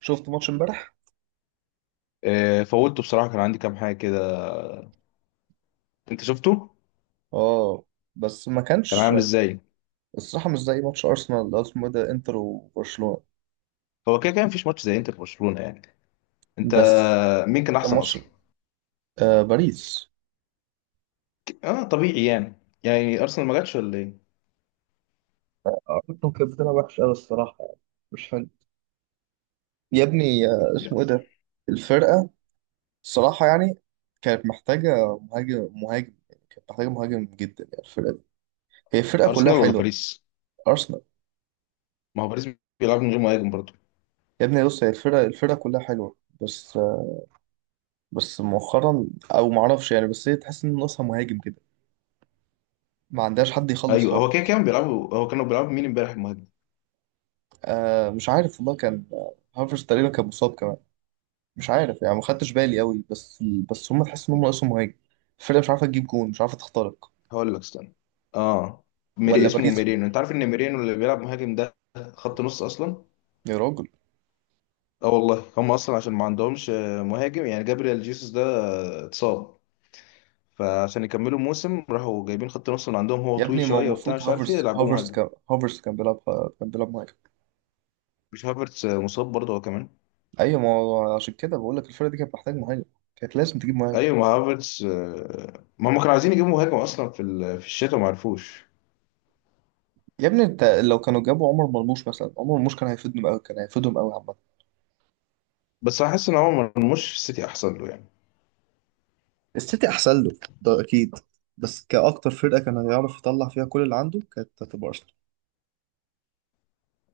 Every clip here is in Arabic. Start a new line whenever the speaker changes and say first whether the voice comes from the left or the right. right: شفت ماتش امبارح.
left: آه، فوتته بصراحة. كان عندي كام حاجة كده. انت شفته؟
right: اه، بس ما
left: كان
right: كانش
left: عامل ازاي؟
right: الصراحه مش زي ماتش ارسنال اللي هو اسمه إيه ده، انتر وبرشلونه.
left: هو كده كان مفيش ماتش زي انتر برشلونة يعني. انت،
right: بس
left: مين كان
right: كان
left: احسن
right: ماتش
left: اصلا؟
right: باريس.
left: اه، طبيعي يعني. يعني ارسنال ما جاتش ولا ايه؟
right: ارسنال كانت بتلعب وحش قوي الصراحه، يعني مش حلو. يا ابني
left: لا،
right: اسمه ايه ده، الفرقه، الصراحه يعني كانت محتاجه مهاجم. كانت محتاجه مهاجم جدا يعني الفرقه دي. هي الفرقه كلها
left: ارسنال ولا
right: حلوه،
left: باريس؟
right: ارسنال.
left: ما هو باريس بيلعب من غير مهاجم برضه.
right: يا ابني بص، هي الفرقه كلها حلوه، بس بس مؤخرا، او ما اعرفش يعني، بس هي تحس ان ناقصها مهاجم كده، ما عندهاش حد يخلص
left: ايوه، هو كده
right: خالص.
left: كان بيلعبوا، هو كانوا بيلعبوا مين امبارح المهاجم؟
right: مش عارف والله، كان هافرز تقريبا كان مصاب كمان. مش عارف يعني، ما خدتش بالي قوي، بس بس هم تحس ان هم ناقصهم مهاجم. الفرقه مش عارفه تجيب جون، مش عارفه تخترق.
left: هقول لك، استنى. اه. ميري،
right: ولا
left: اسمه
right: باريس.
left: ميرينو. انت عارف ان ميرينو اللي بيلعب مهاجم ده خط نص اصلا؟
right: يا راجل،
left: اه والله، هم اصلا عشان ما عندهمش مهاجم. يعني جابريال جيسوس ده اتصاب. فعشان يكملوا الموسم راحوا جايبين خط نص من عندهم، هو
right: يا
left: طويل
right: ابني ما هو
left: شويه وبتاع،
right: المفروض
left: مش عارف ايه،
right: هافرز،
left: يلعبوه
right: هافرز
left: مهاجم.
right: كان هافرز كان بيلعب، كان بيلعب مهاجم.
left: مش هافرتس مصاب برضه هو كمان؟
right: ايوه، ما هو عشان كده بقول لك الفرقه دي كانت محتاج مهاجم، كانت لازم تجيب مهاجم.
left: ايوه، ما هافرتس ما هم كانوا عايزين يجيبوا مهاجم اصلا في في الشتاء، ما عرفوش.
right: يا ابني انت لو كانوا جابوا عمر مرموش مثلا، عمر مرموش كان هيفيدهم قوي، كان هيفيدهم قوي عامه.
left: بس حاسس ان هو مرموش في السيتي احسن له يعني.
right: السيتي احسن له ده اكيد، بس كأكتر فرقة كان هيعرف يطلع فيها كل اللي عنده كانت هتبقى أرسنال.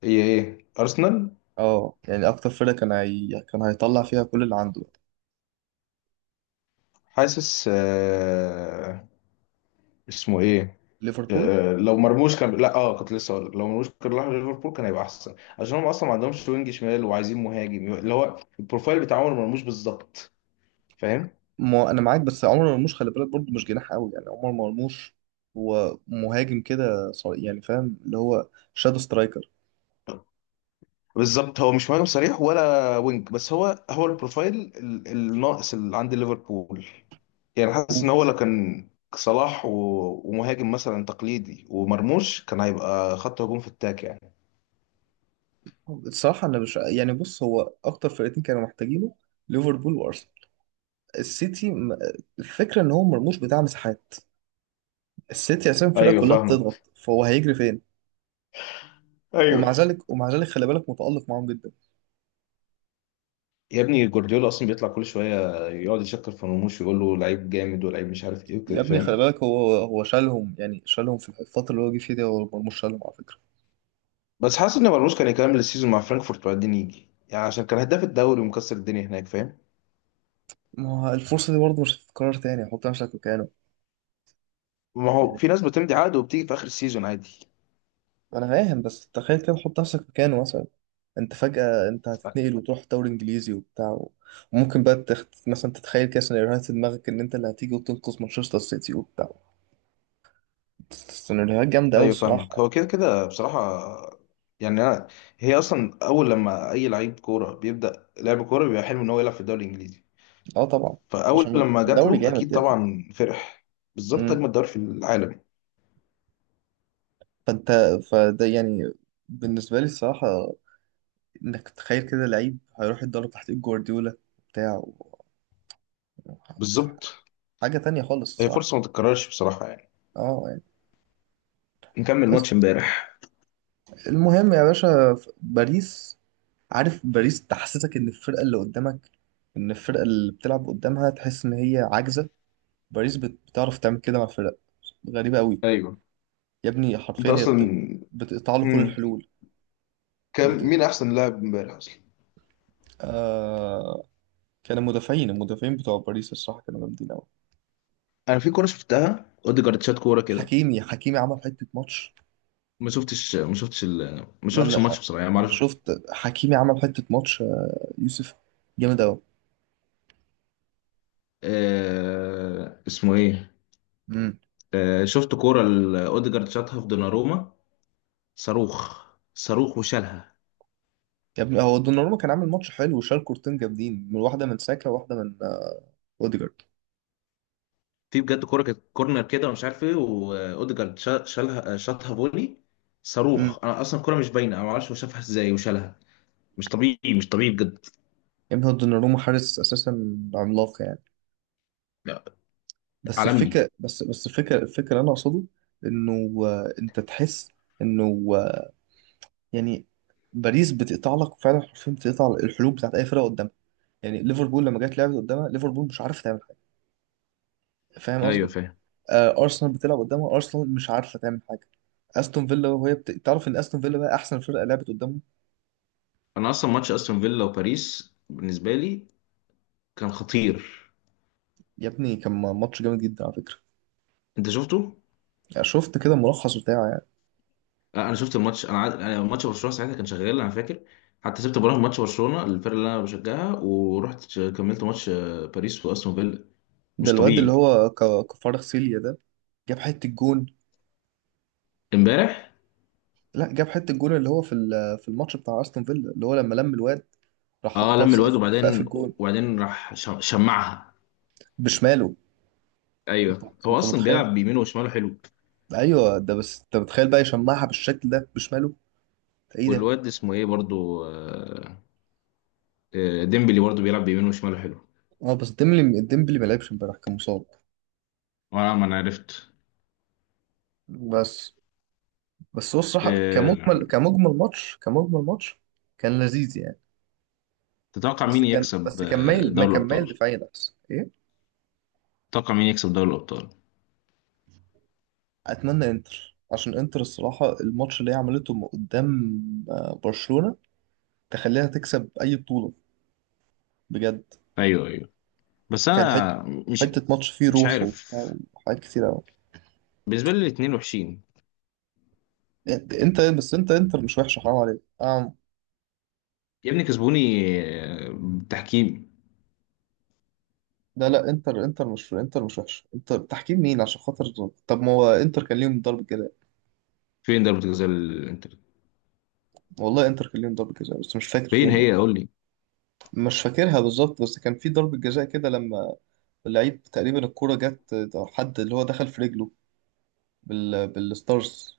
left: ايه ايه، ارسنال.
right: اه، يعني اكتر فرقه كان كان هيطلع فيها كل اللي عنده،
left: حاسس اسمه ايه؟
right: ليفربول.
left: لو مرموش كان، لا، اه، كنت لسه هقول لك لو مرموش كان راح ليفربول كان هيبقى احسن، عشان هم اصلا ما عندهمش وينج شمال وعايزين مهاجم اللي هو البروفايل بتاع عمر مرموش بالظبط. فاهم؟
right: ما انا معاك، بس عمر مرموش خلي بالك برضه مش جناح قوي يعني، عمر مرموش هو مهاجم كده، يعني فاهم، اللي هو شادو سترايكر.
left: بالظبط، هو مش مهاجم صريح ولا وينج، بس هو هو البروفايل الناقص اللي عند ليفربول. يعني حاسس ان
right: و-
left: هو لو كان صلاح ومهاجم مثلا تقليدي ومرموش، كان هيبقى خط هجوم في التاك يعني.
right: الصراحه انا مش يعني، بص هو اكتر فرقتين كانوا محتاجينه، ليفربول وارسنال. السيتي م- الفكره ان هو مرموش بتاع مساحات، السيتي اساسا الفرقه
left: ايوه
right: كلها
left: فاهمك.
right: بتضغط، فهو هيجري فين.
left: ايوه.
right: ومع ذلك خلي بالك متالق معاهم جدا.
left: يا ابني، جوارديولا اصلا بيطلع كل شويه يقعد يشكر في مرموش ويقول له لعيب جامد ولعيب مش عارف ايه
right: يا
left: وكده.
right: ابني خلي
left: فاهم؟
right: بالك، هو شالهم، يعني شالهم في الفترة اللي هو جه فيها دي، هو مرموش شالهم على فكرة.
left: بس حاسس ان مرموش كان يكمل السيزون مع فرانكفورت وبعدين يجي يعني، عشان كان هداف الدوري ومكسر الدنيا هناك. فاهم؟
right: ما هو الفرصة دي برضه مش هتتكرر تاني، حط نفسك مكانه
left: ما هو
right: يعني.
left: في ناس بتمضي عقد وبتيجي في اخر السيزون عادي.
right: أنا فاهم، بس تخيل كده، حط نفسك مكانه مثلا، أنت فجأة أنت هتتنقل وتروح دوري إنجليزي وبتاع وممكن بقى مثلا تتخيل كده سيناريوهات في دماغك إن أنت اللي هتيجي وتنقذ مانشستر سيتي وبتاع. سيناريوهات جامدة أوي
left: ايوه
right: الصراحة
left: فاهمك.
right: يعني.
left: هو كده كده بصراحه يعني. انا هي اصلا، اول لما اي لعيب كوره بيبدا لعب كوره بيبقى حلم ان هو يلعب في الدوري الانجليزي.
right: أه طبعا.
left: فاول
right: عشان
left: لما جات
right: الدوري
left: له
right: جامد
left: اكيد
right: يا ابني.
left: طبعا فرح. بالظبط،
right: أمم.
left: اجمل دوري في العالم.
right: فأنت، فده يعني بالنسبة لي الصراحة، انك تخيل كده لعيب هيروح يتدرب تحت ايد جوارديولا بتاع
left: بالظبط.
right: حاجة تانية خالص
left: هي فرصه
right: الصراحة.
left: ما تتكررش بصراحه يعني.
right: اه يعني.
left: نكمل
right: بس
left: ماتش امبارح.
right: المهم يا باشا، باريس، عارف باريس تحسسك ان الفرقة اللي قدامك، ان الفرقة اللي بتلعب قدامها تحس ان هي عاجزة. باريس بتعرف تعمل كده مع الفرق، غريبة قوي.
left: ايوه.
right: يا ابني
left: انت
right: حرفيا هي
left: اصلا.
right: بتقطع له كل
left: مم.
right: الحلول.
left: كم،
right: بت...
left: مين احسن لاعب امبارح اصلا؟
right: آه... كان المدافعين بتوع باريس الصراحة كانوا جامدين قوي.
left: انا في كوره شفتها، اوديجارد شات كوره كده.
right: حكيمي عمل حتة ماتش.
left: ما
right: ما
left: شفتش
right: انا
left: الماتش بصراحه يعني، ما
right: انا
left: اعرفش.
right: شفت حكيمي عمل حته ماتش، يوسف، جامد قوي.
left: اسمه ايه؟
right: امم.
left: شفت كورة اوديجارد شاطها في دوناروما. صاروخ. صاروخ وشالها.
right: يا ابني هو دوناروما كان عامل ماتش حلو، وشال كورتين جامدين، من واحده من ساكا وواحده من اوديجارد.
left: في بجد كورة كانت كورنر كده ومش عارف ايه، واوديجارد شالها، شاطها فولي.
right: امم.
left: صاروخ. انا اصلا الكورة مش باينة، انا ما اعرفش هو شافها ازاي وشالها. مش طبيعي، مش طبيعي بجد.
right: يا ابني هو دوناروما حارس اساسا عملاق يعني.
left: لا،
right: بس
left: عالمي.
right: الفكره بس بس الفكره الفكره اللي انا اقصده، انه انت تحس انه يعني باريس بتقطع لك فعلا حرفيا، بتقطع الحلول بتاعت اي فرقه قدامها. يعني ليفربول لما جت لعبت قدامها، ليفربول مش عارف تعمل حاجه، فاهم
left: ايوه
right: قصدي.
left: فاهم.
right: ارسنال بتلعب قدامها، ارسنال مش عارفه تعمل حاجه. استون فيلا، وهي تعرف ان استون فيلا بقى احسن فرقه لعبت قدامه.
left: انا اصلا ماتش استون فيلا وباريس بالنسبة لي كان خطير.
right: يا ابني كان ماتش جامد جدا على فكره.
left: انت شفته؟
right: يعني شفت كده الملخص بتاعه يعني.
left: لا، انا شفت الماتش. أنا، ماتش برشلونه ساعتها كان شغال انا فاكر. حتى سبت براهم ماتش برشلونه، الفرق اللي انا بشجعها، ورحت كملت ماتش باريس واستون فيلا.
right: ده
left: مش
right: الواد اللي
left: طبيعي.
right: هو كفارغ سيليا ده، جاب حته الجون.
left: امبارح؟
right: لا، جاب حته الجون اللي هو في في الماتش بتاع استون فيلا، اللي هو لما لم الواد راح
left: اه،
right: حطها في
left: لم الواد،
right: سقف
left: وبعدين
right: الجون
left: راح شمعها.
right: بشماله.
left: ايوه، هو
right: انت
left: اصلا
right: متخيل؟
left: بيلعب بيمينه وشماله حلو.
right: ايوه ده، بس انت متخيل بقى يشمعها بالشكل ده بشماله؟ ده ايه ده.
left: والواد اسمه ايه برضو؟ ديمبلي برضو بيلعب بيمينه وشماله حلو.
right: اه، بس ديمبلي ما لعبش امبارح، كان مصاب.
left: وانا، ما انا عرفت.
right: بس بس هو الصراحه
left: آه،
right: كمجمل ماتش، كان لذيذ يعني.
left: تتوقع مين
right: بس كان
left: يكسب
right: بس كان مايل ما
left: دوري
right: كان مايل
left: الابطال؟
right: دفاعيا احسن، ايه.
left: تتوقع مين يكسب دوري الابطال؟
right: اتمنى انتر، عشان انتر الصراحه الماتش اللي هي عملته قدام برشلونه تخليها تكسب اي بطوله بجد.
left: ايوه ايوه. بس
right: كان حته،
left: انا
right: حته ماتش فيه
left: مش
right: روح
left: عارف.
right: وبتاع وحاجات كتير قوي.
left: بالنسبة لي الاتنين وحشين.
right: انت انتر مش وحشه، حرام عليك.
left: يا ابني كسبوني بالتحكيم.
right: لا لا، انتر مش وحشه، انتر تحكيم مين عشان خاطر. طب ما هو انتر كان ليهم ضربه جزاء.
left: فين ضربة الجزاء الانتر؟
right: والله انتر كان ليهم ضربه جزاء، بس مش فاكر
left: فين
right: فين يعني.
left: هي؟ قول لي.
right: مش فاكرها بالظبط، بس كان في ضربة جزاء كده، لما اللعيب تقريبا الكرة جت، أو حد اللي هو دخل في رجله بالستارز.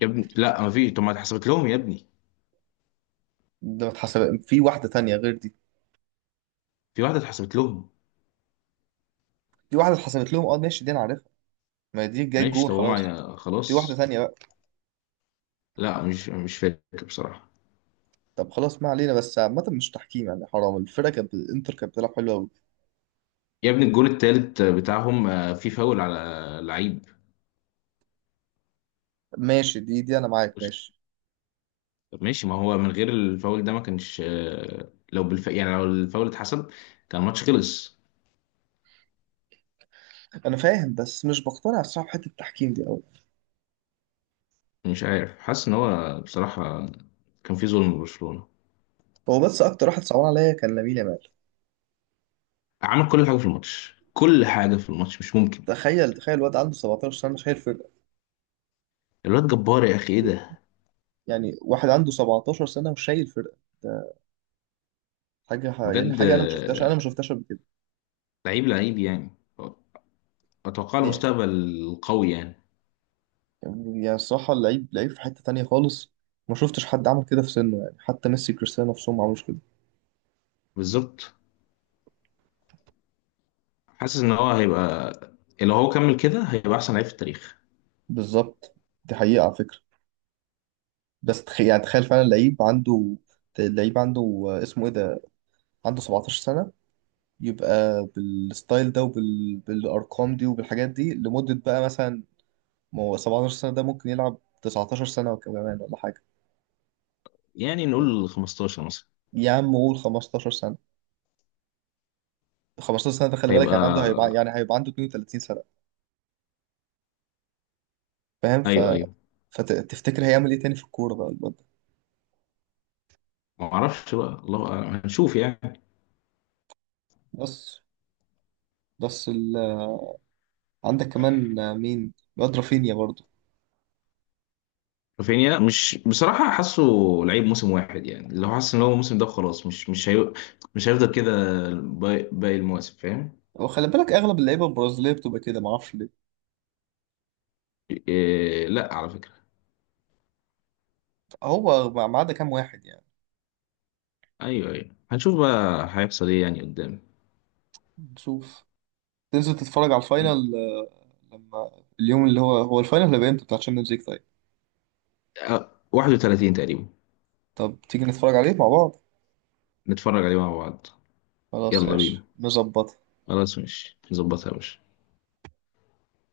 left: يا ابني لا، ما فيش. طب ما اتحسبت لهم يا ابني،
right: ده ما اتحسب، في واحدة تانية غير دي،
left: في واحدة اتحسبت لهم.
right: في واحدة اتحسبت لهم اه، ماشي دي أنا عارفها، ما دي جاي
left: ماشي،
right: جون
left: طب
right: خلاص.
left: هما
right: في واحدة
left: خلاص.
right: تانية بقى.
left: لا، مش فاكر بصراحة.
right: طب خلاص، ما علينا، بس عامة مش تحكيم يعني، حرام الفرقة كانت، الإنتر كانت بتلعب حلو أوي.
left: يا ابني الجول التالت بتاعهم في فاول على لعيب.
right: ماشي، دي أنا معاك ماشي.
left: طب ماشي. ما هو من غير الفاول ده ما كانش لو يعني لو الفاول اتحسب كان الماتش خلص.
right: أنا فاهم، بس مش بقتنع الصراحة بحتة التحكيم دي أوي.
left: مش عارف، حاسس ان هو بصراحة كان في ظلم لبرشلونة.
right: هو بس أكتر واحد صعبان عليا كان لامين يامال.
left: عمل كل حاجه في الماتش، كل حاجه في الماتش. مش ممكن.
right: تخيل الواد عنده 17 سنة شايل فرقة.
left: الواد جبار، يا اخي ايه ده.
right: يعني واحد عنده 17 سنة وشايل فرقة ده، حاجة يعني
left: بجد
right: حاجة أنا ما شفتهاش قبل كده
left: لعيب، لعيب يعني، اتوقع
right: يعني.
left: المستقبل قوي يعني.
right: يعني الصراحة اللعيب لعيب في حتة تانية خالص. ما شفتش حد عمل كده في سنه يعني، حتى ميسي كريستيانو نفسهم ما عملوش كده.
left: بالظبط. حاسس ان هو هيبقى، لو هو كمل كده هيبقى احسن لعيب في التاريخ.
right: بالظبط، دي حقيقة على فكرة. بس يعني تخيل فعلا لعيب عنده، اللعيب عنده اسمه إيه ده، عنده 17 سنة، يبقى بالستايل ده وبالأرقام دي وبالحاجات دي لمدة بقى مثلا. ما هو 17 سنة ده ممكن يلعب 19 سنة وكمان ولا حاجة.
left: يعني نقول 15 مثلا.
right: يا عم قول 15 سنة، 15 سنة ده خلي بالك،
left: هيبقى،
right: يعني عنده هيبقى، عنده 32 سنة. فاهم
left: ايوه ايوه.
right: فتفتكر هيعمل ايه تاني في الكورة بقى الواد ده.
left: ما اعرفش بقى، الله أعلم. هنشوف يعني.
right: بس بس ال... عندك كمان مين الواد، رافينيا برضه.
left: رافينيا، مش بصراحه حاسه لعيب موسم واحد يعني. لو حاسس ان هو الموسم ده خلاص، مش هيفضل كده باقي باقي المواسم. فاهم؟
right: وخلي بالك اغلب اللعيبة البرازيلية بتبقى كده، معرفش ليه.
left: إيه، لا على فكرة.
right: هو ما عدا كام واحد يعني،
left: ايوه ايوه، هنشوف بقى هيحصل ايه يعني قدام.
right: نشوف. تنزل تتفرج على الفاينل لما اليوم اللي هو الفاينل هيبقى امتى بتاع تشامبيونز ليج؟ طيب،
left: 31 تقريبا.
right: طب تيجي نتفرج عليه مع بعض.
left: نتفرج عليه مع بعض.
right: خلاص يا
left: يلا
right: باشا
left: بينا.
right: نظبط.
left: خلاص ماشي، نظبطها يا باشا.